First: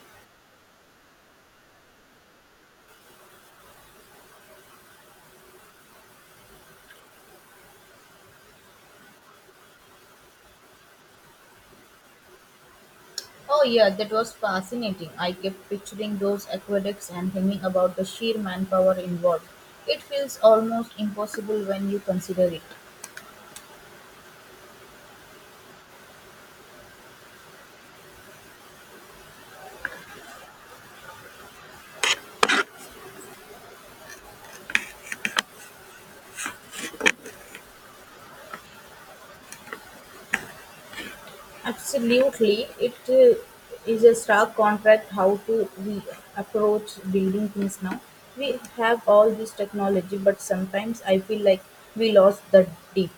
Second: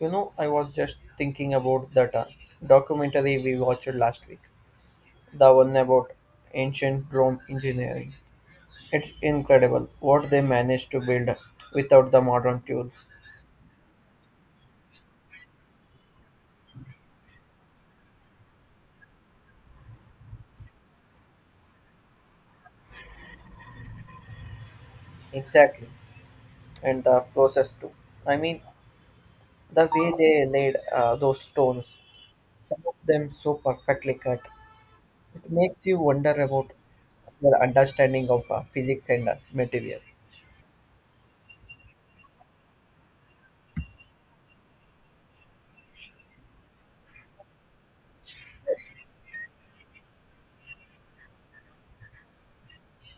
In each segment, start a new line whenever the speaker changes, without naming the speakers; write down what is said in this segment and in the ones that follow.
You know, I was just thinking about that documentary we watched last week, the one about ancient Rome engineering. It's incredible what they managed to build without the modern tools.
Oh, yeah, that was fascinating. I kept picturing those aqueducts and hemming about the sheer manpower involved. It feels almost impossible when you consider it.
Exactly, and the process too. I mean, the way they laid those stones, some of them so perfectly cut, it makes you wonder about their understanding of physics and material.
Absolutely, it is a stark contrast how to we approach building things now. We have all this technology, but sometimes I feel like we lost the deep,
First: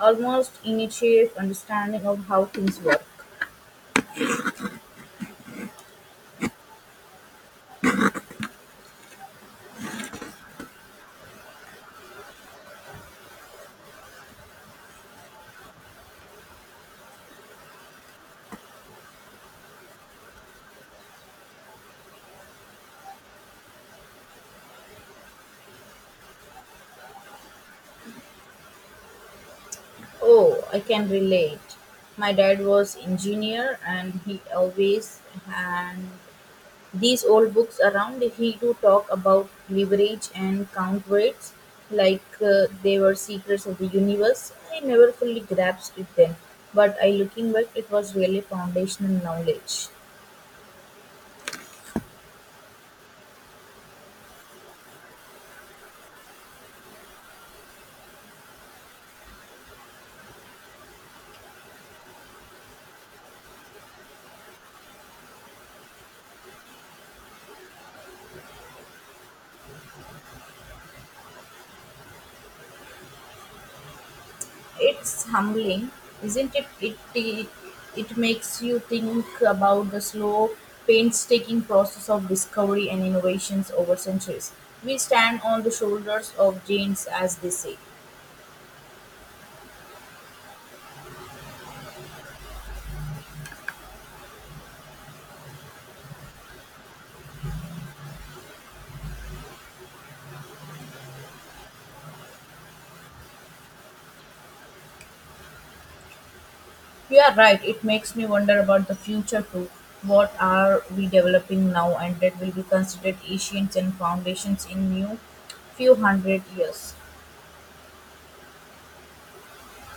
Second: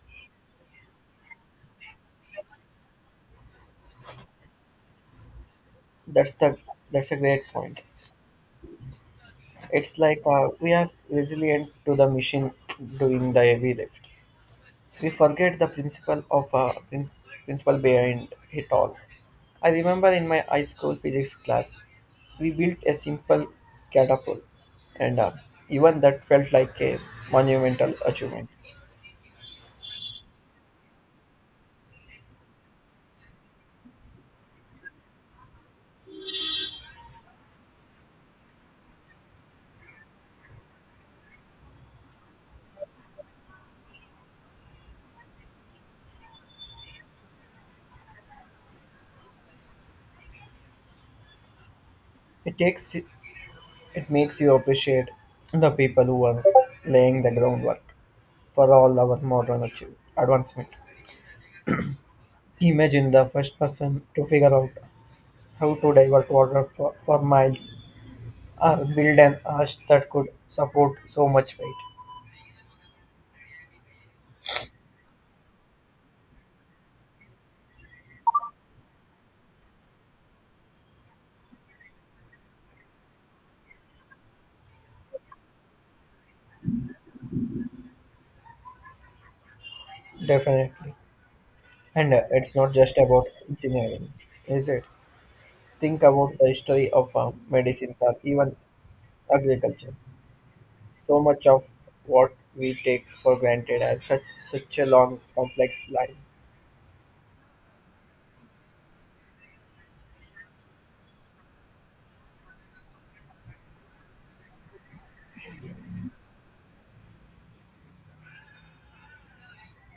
almost initiative understanding of how things work.
That's the that's a great point. It's like we are resilient to the machine doing the heavy lift. We forget the principle of principle behind it all. I remember in my high school physics class, we built a simple catapult, and even that felt like a monumental achievement.
Oh, I can relate. My dad was engineer and he always had these old books around. He do talk about leverage and count rates like they were secrets of the universe. I never fully grasped it then, but I looking back it was really foundational knowledge.
It takes it makes you appreciate the people who are laying the groundwork for all our modern advancement. Imagine the first person to figure out how to divert water for miles or build an arch that could support so much weight.
It's humbling, isn't it? It makes you think about the slow, painstaking process of discovery and innovations over centuries. We stand on the shoulders of giants, as they say.
Definitely. And it's not just about engineering, is it? Think about the history of medicines or even agriculture. So much of what we take for granted has such a long, complex life.
You are right, it makes me wonder about the future too. What are we developing now and that will be considered ancient and foundations in new few hundred years?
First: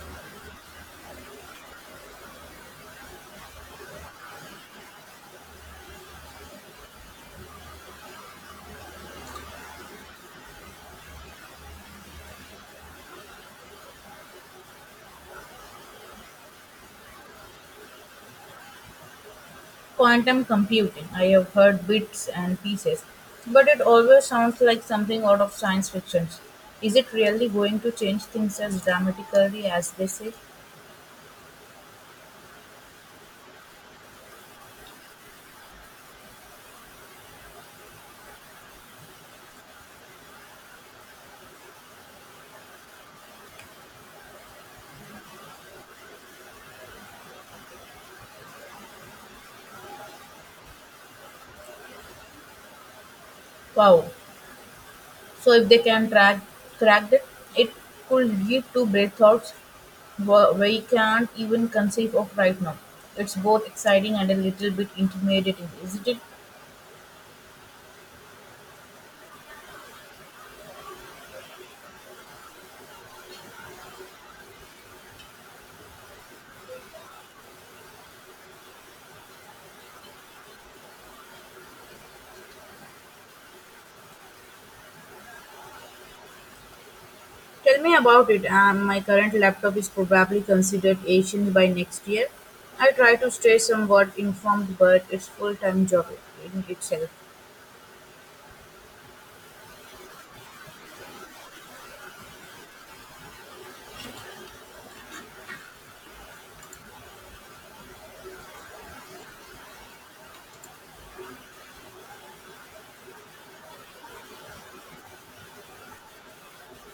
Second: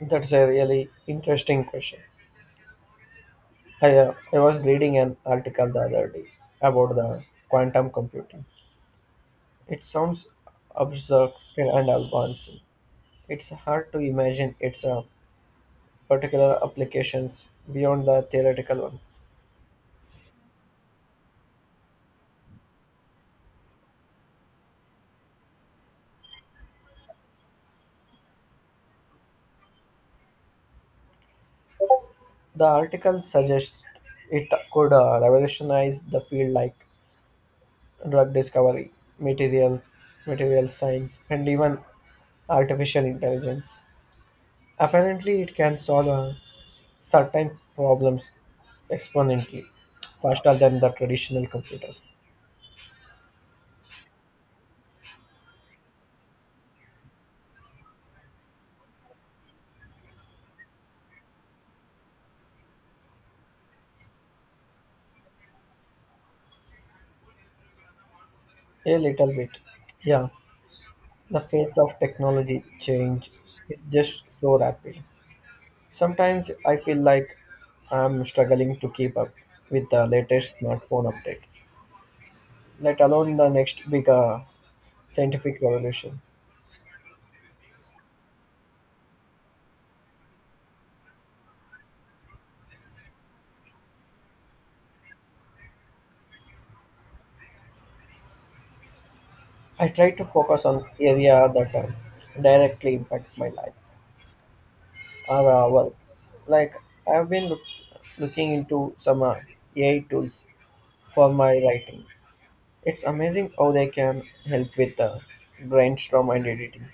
That's a really interesting question. I was reading an article the other day about the quantum computing. It sounds abstract and advanced. It's hard to imagine its particular applications beyond the theoretical ones.
Quantum computing. I have heard bits and pieces, but it always sounds like something out of science fiction. Is it really going to change things as dramatically as they say?
The article suggests it could revolutionize the field like drug discovery, materials, material science, and even artificial intelligence. Apparently, it can solve certain problems exponentially faster than the traditional computers.
Wow. So if they can track, crack it, it could lead to breakthroughs we can't even conceive of right now. It's both exciting and a little bit intimidating, isn't it?
A little bit, yeah. The pace of technology change is just so rapid. Sometimes I feel like I'm struggling to keep up with the latest smartphone update, let alone the next big scientific revolution.
Tell me about it. My current laptop is probably considered ancient by next year. I try to stay somewhat informed, but it's full-time job in itself.
I try to focus on area that directly impact my life or work. Like I've been look- looking into some AI tools for my writing. It's amazing how they can help with brainstorm and editing.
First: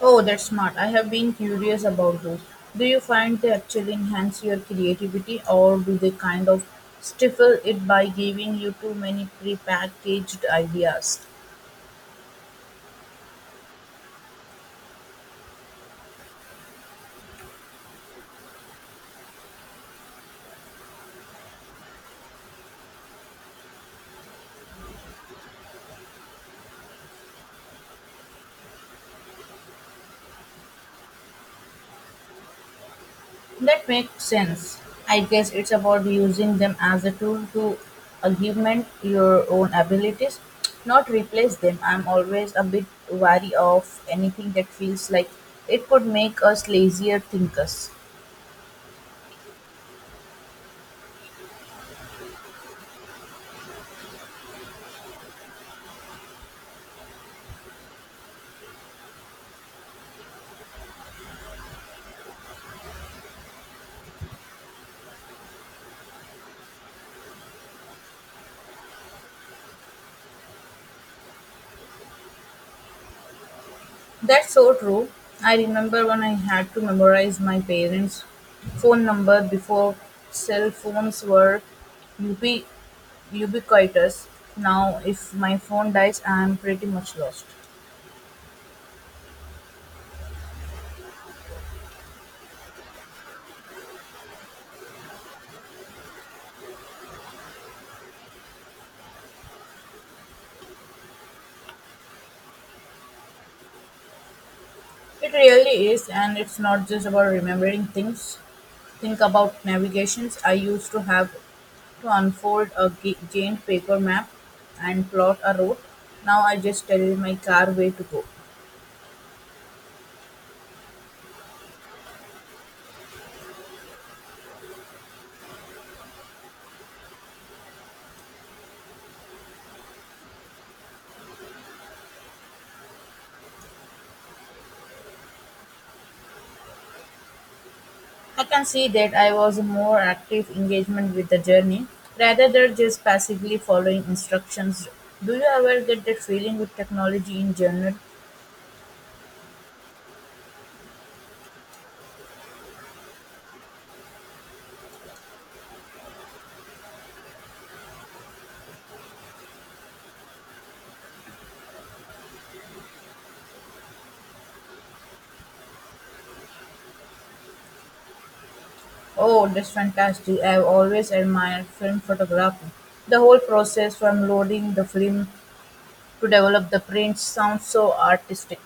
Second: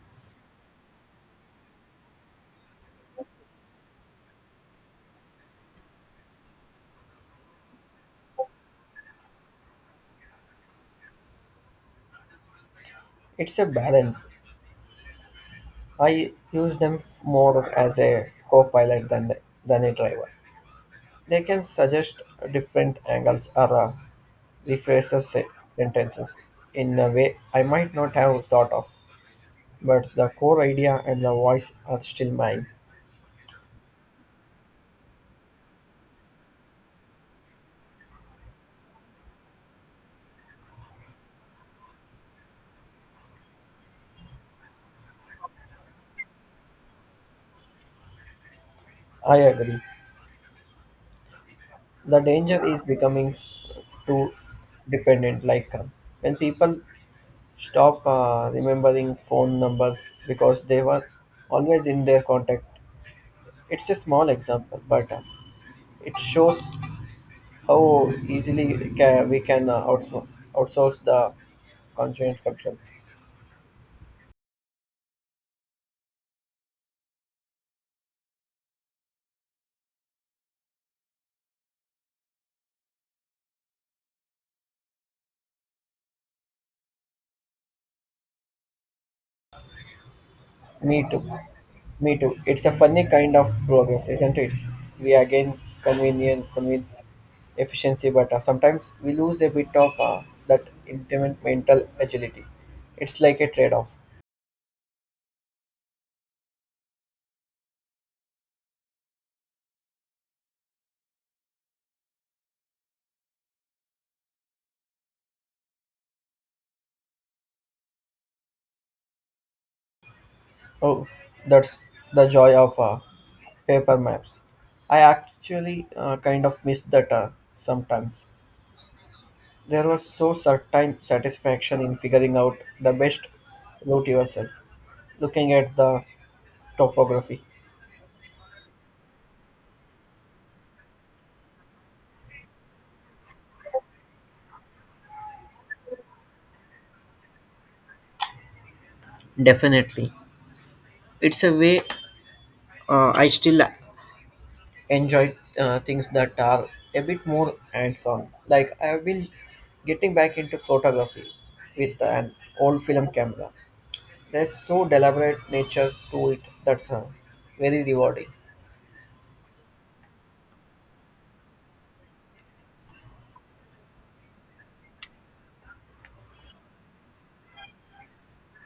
Oh, that's smart. I have been curious about those. Do you find they actually enhance your creativity, or do they kind of stifle it by giving you too many prepackaged ideas?
It's a balance. I use them more as a co-pilot than a driver. They can suggest different angles or sentences in a way I might not have thought of, but the core idea and the voice are still mine.
That makes sense. I guess it's about using them as a tool to augment your own abilities, not replace them. I'm always a bit wary of anything that feels like it could make us lazier thinkers.
I agree. The danger is becoming too dependent. Like when people stop remembering phone numbers because they were always in their contact. It's a small example, but it shows how we can outsource the constraint functions.
That's so true. I remember when I had to memorize my parents' phone number before cell phones were ubi- ubiquitous. Now, if my phone dies, I'm pretty much lost.
Me too. Me too. It's a funny kind of progress, isn't it? We again convince efficiency, but sometimes we lose a bit of that intimate mental agility. It's like a trade-off.
It really is, and it's not just about remembering things. Think about navigations. I used to have to unfold a giant paper map and plot a route. Now I just tell my car where to go.
Oh, that's the joy of paper maps. I actually kind of miss that sometimes. There was so certain satisfaction in figuring out the best route yourself, looking at the topography.
I can see that I was more active engagement with the journey rather than just passively following instructions. Do you ever get that feeling with technology in general?
Definitely. It's a way I still enjoy things that are a bit more hands on. Like, I have been getting back into photography with an old film camera. There's so deliberate nature to it that's very rewarding.
Oh, that's fantastic. I've always admired film photography. The whole process from loading the film to develop the print sounds so artistic.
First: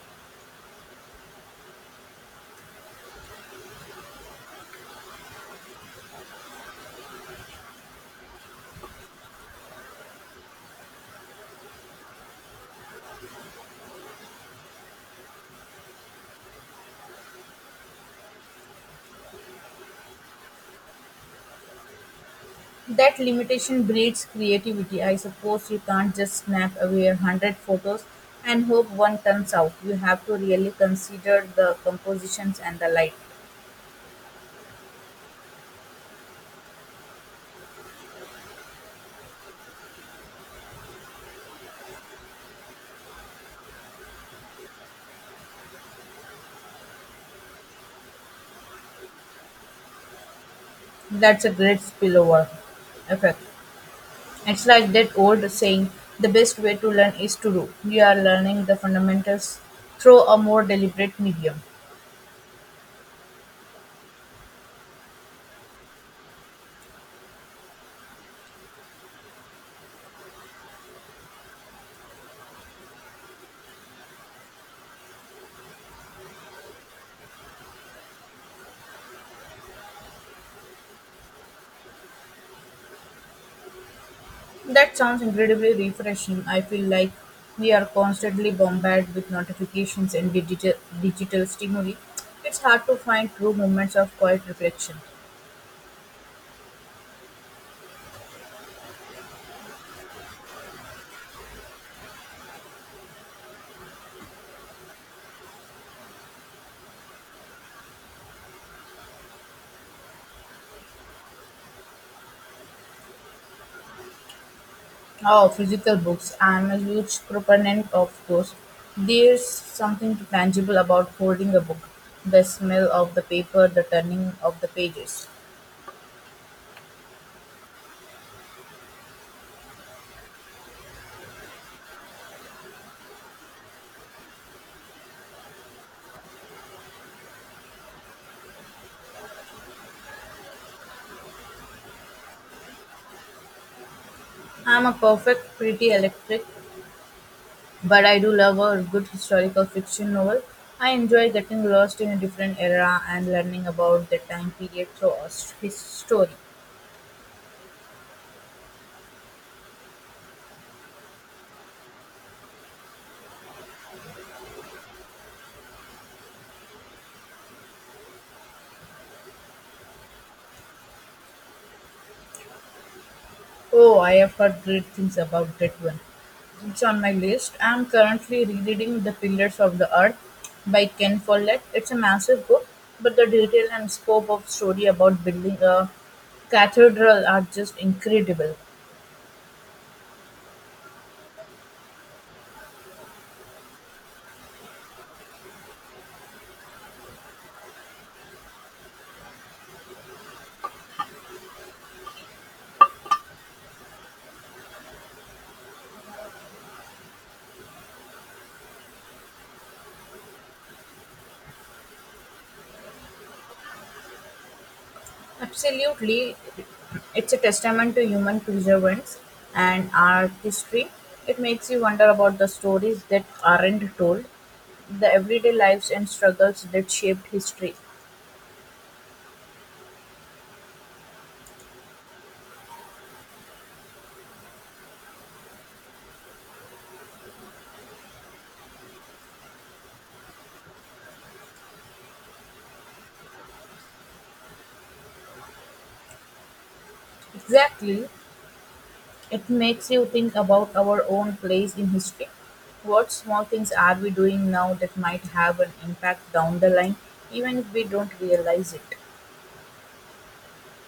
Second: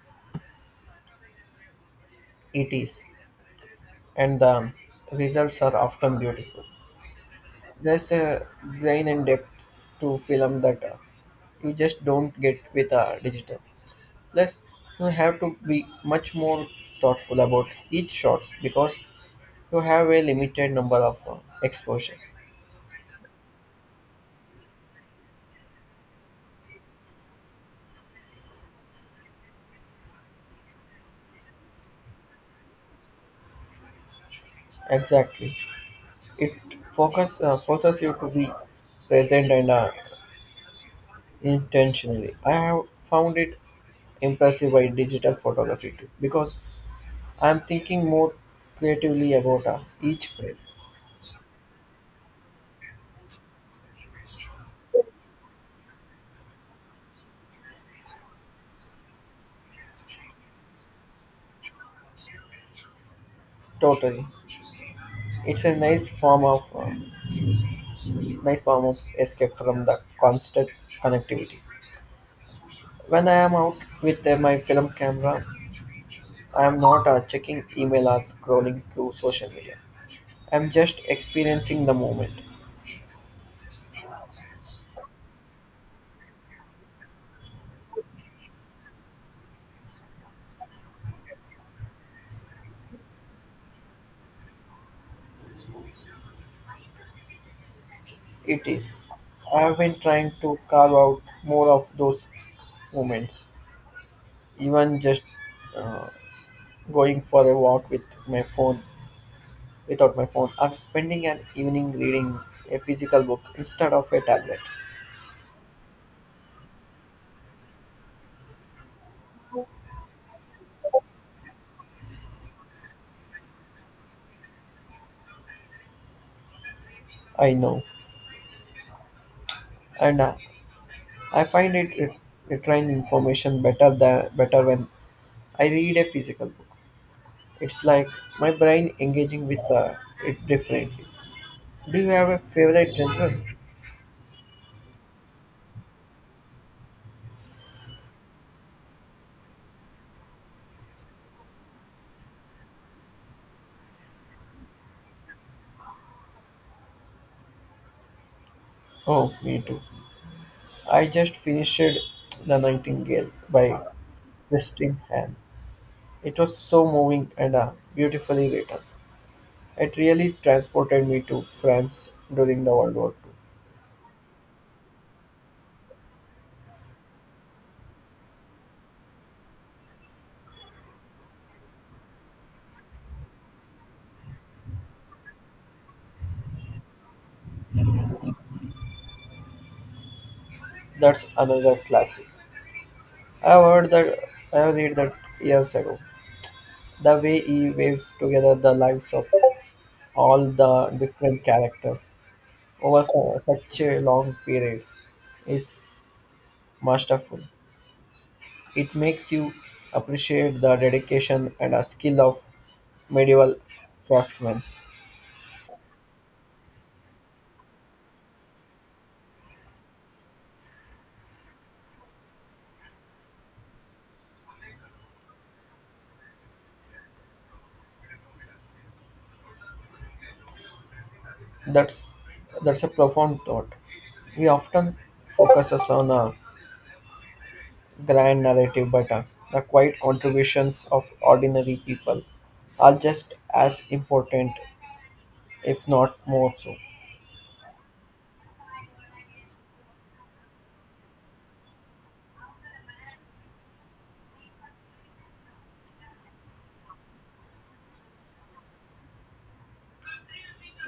It is. And the results are often beautiful. There's a brain and depth to film that you just don't get with digital. Plus, you have to be much more thoughtful about each shot because you have a limited number of exposures.
That limitation breeds creativity. I suppose you can't just snap away a hundred photos and hope one turns out. You have to really consider the compositions and the light.
Exactly, it focus forces you to be present and intentionally. I have found it impressive by digital photography too because I'm thinking more creatively about each frame.
That's a great spillover effect. It's like that old saying the best way to learn is to do. You are learning the fundamentals through a more deliberate medium.
Totally. It's a nice form of escape from the constant connectivity. When I am out with my film camera, I am not checking email or scrolling through social media. I'm just experiencing the moment.
That sounds incredibly refreshing. I feel like we are constantly bombarded with notifications and digital stimuli. It's hard to find true moments of quiet reflection.
It is. I've been trying to carve out more of those moments, even just uh, going for a walk with my phone, without my phone, or spending an evening reading a physical book instead of a tablet.
Oh, physical books. I'm a huge proponent of those. There's something tangible about holding a book. The smell of the paper, the turning of the pages.
I know, and I find it retrieving information better when I read a physical book. It's like my brain engaging with it differently. Do you have a favorite genre?
I'm a perfect, pretty electric, but I do love a good historical fiction novel. I enjoy getting lost in a different era and learning about the time period through a his story.
Oh, me too. I just finished The Nightingale by Kristin Hahn. It was so moving and beautifully written. It really transported me to France during the World War Two.
Oh, I have heard great things about that one. It's on my list. I am currently rereading The Pillars of the Earth by Ken Follett. It's a massive book, but the detail and scope of story about building a cathedral are just incredible.
That's another classic. I've heard that I have read that years ago. The way he waves together the lives of all the different characters over such a long period is masterful. It makes you appreciate the dedication and a skill of medieval craftsmen.
Absolutely, it's a testament to human perseverance and artistry. It makes you wonder about the stories that aren't told, the everyday lives and struggles that shaped history.
That's that's a profound thought. We often focus us on a grand narrative, but the quiet contributions of ordinary people are just as important, if not more so.
Exactly, it makes you think about our own place in history. What small things are we doing now that might have an impact down the line, even if we don't realize it?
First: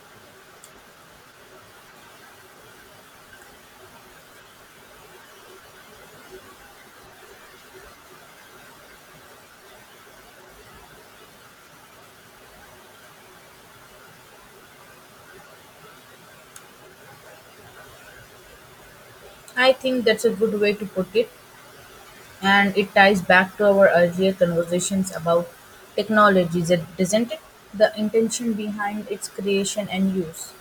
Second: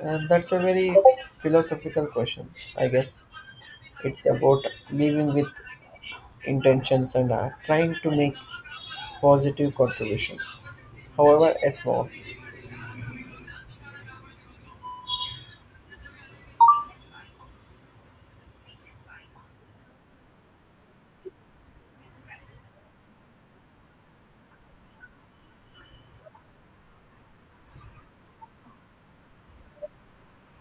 That's a very philosophical question, I guess. It's about living with intentions and trying to make positive contribution. However, a small
I think that's a good way to put it. And it ties back to our earlier conversations about technology, doesn't it? The intention behind its creation and use.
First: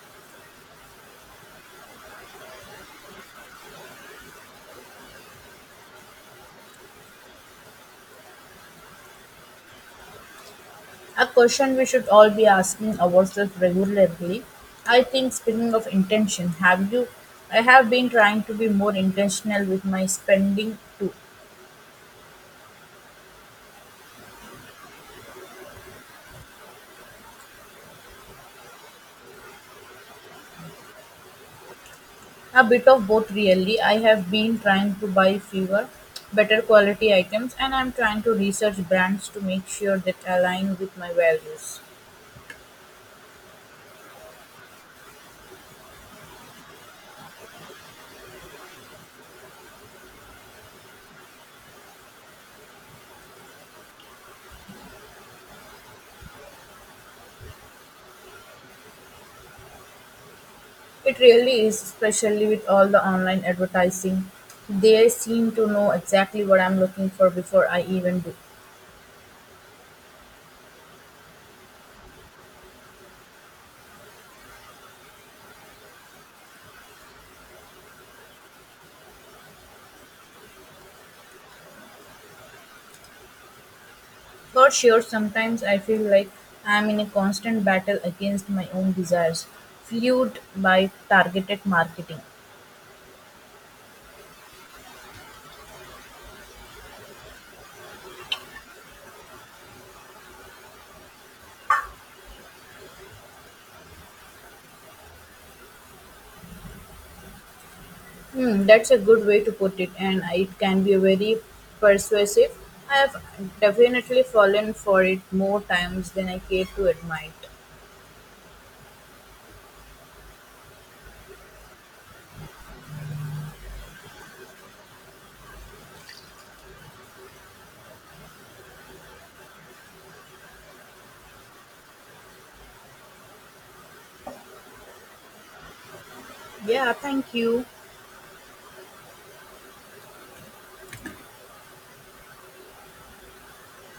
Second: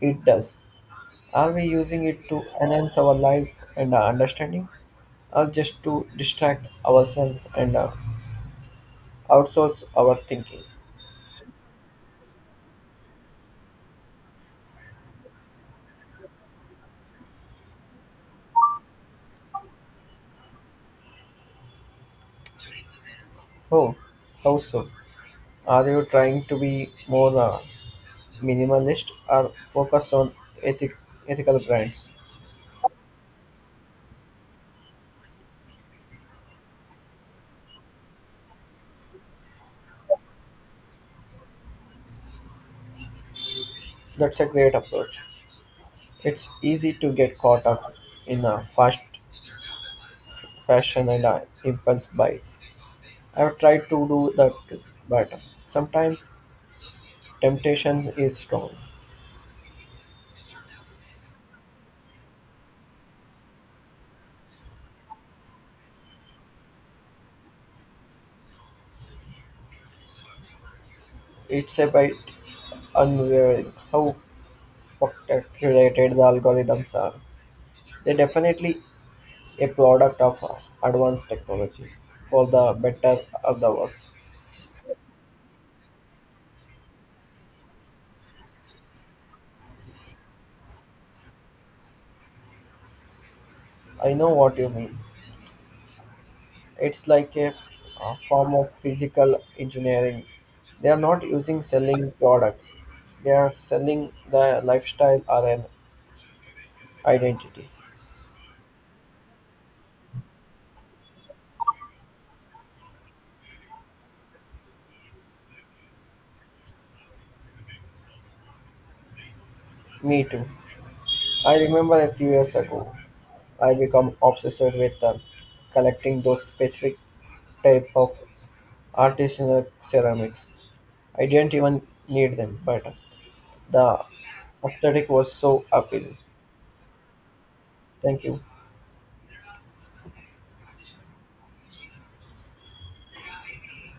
it does. Are we using it to enhance our life and our understanding, or just to distract ourselves and outsource our thinking?
A question we should all be asking ourselves regularly. I think speaking of intention, have you I have been trying to be more intentional with my spending too.
Oh, how so? Are you trying to be more minimalist or focus on ethic- ethical brands?
A bit of both really. I have been trying to buy fewer, better quality items and I'm trying to research brands to make sure that align with my values.
That's a great approach. It's easy to get caught up in a fast fashion and impulse buys. I've tried to do that, but sometimes temptation is strong.
It really is, especially with all the online advertising. They seem to know exactly what I'm looking for before I even do.
It's a bit unwavering how related the algorithms are. They're definitely a product of advanced technology, for the better or the worse.
For sure, sometimes I feel like I'm in a constant battle against my own desires, fueled by targeted marketing.
I know what you mean. It's like a form of physical engineering. They are not using selling products. They are selling the lifestyle or an identity.
Hmm, that's a good way to put it, and it can be very persuasive. I have definitely fallen for it more times than I care to admit.
Me too. I remember a few years ago, I become obsessed with collecting those specific type of artisanal ceramics. I didn't even need them, but the aesthetic was so appealing.
Yeah, thank you.
Thank you.